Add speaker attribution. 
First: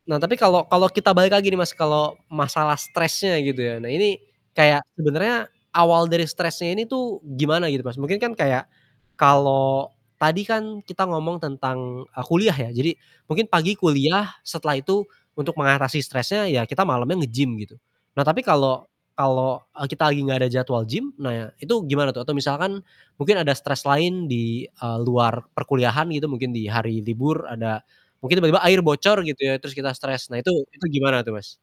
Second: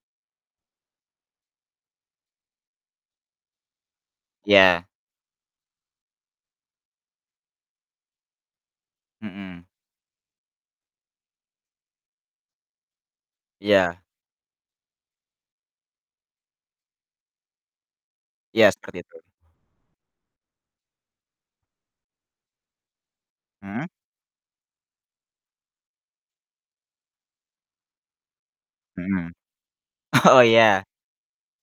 Speaker 1: Nah tapi kalau kalau kita balik lagi nih Mas, kalau masalah stresnya gitu ya. Nah ini kayak
Speaker 2: Iya.
Speaker 1: sebenarnya awal dari stresnya ini tuh gimana gitu, Mas? Mungkin kan kayak
Speaker 2: Mhm.
Speaker 1: kalau tadi kan kita ngomong tentang, e kuliah ya. Jadi, mungkin pagi
Speaker 2: Iya.
Speaker 1: kuliah setelah itu untuk mengatasi stresnya ya kita malamnya nge-gym gitu. Nah tapi
Speaker 2: Iya,
Speaker 1: kalau
Speaker 2: seperti itu.
Speaker 1: kalau, e kita lagi nggak ada jadwal gym, nah itu gimana tuh atau misalkan mungkin ada stres
Speaker 2: Mhm.
Speaker 1: lain di, eee, luar perkuliahan gitu mungkin di hari libur ada mungkin tiba-tiba air bocor
Speaker 2: Mhm.
Speaker 1: gitu ya terus kita stres, nah
Speaker 2: Oh
Speaker 1: itu
Speaker 2: iya.
Speaker 1: itu gimana tuh, Mas?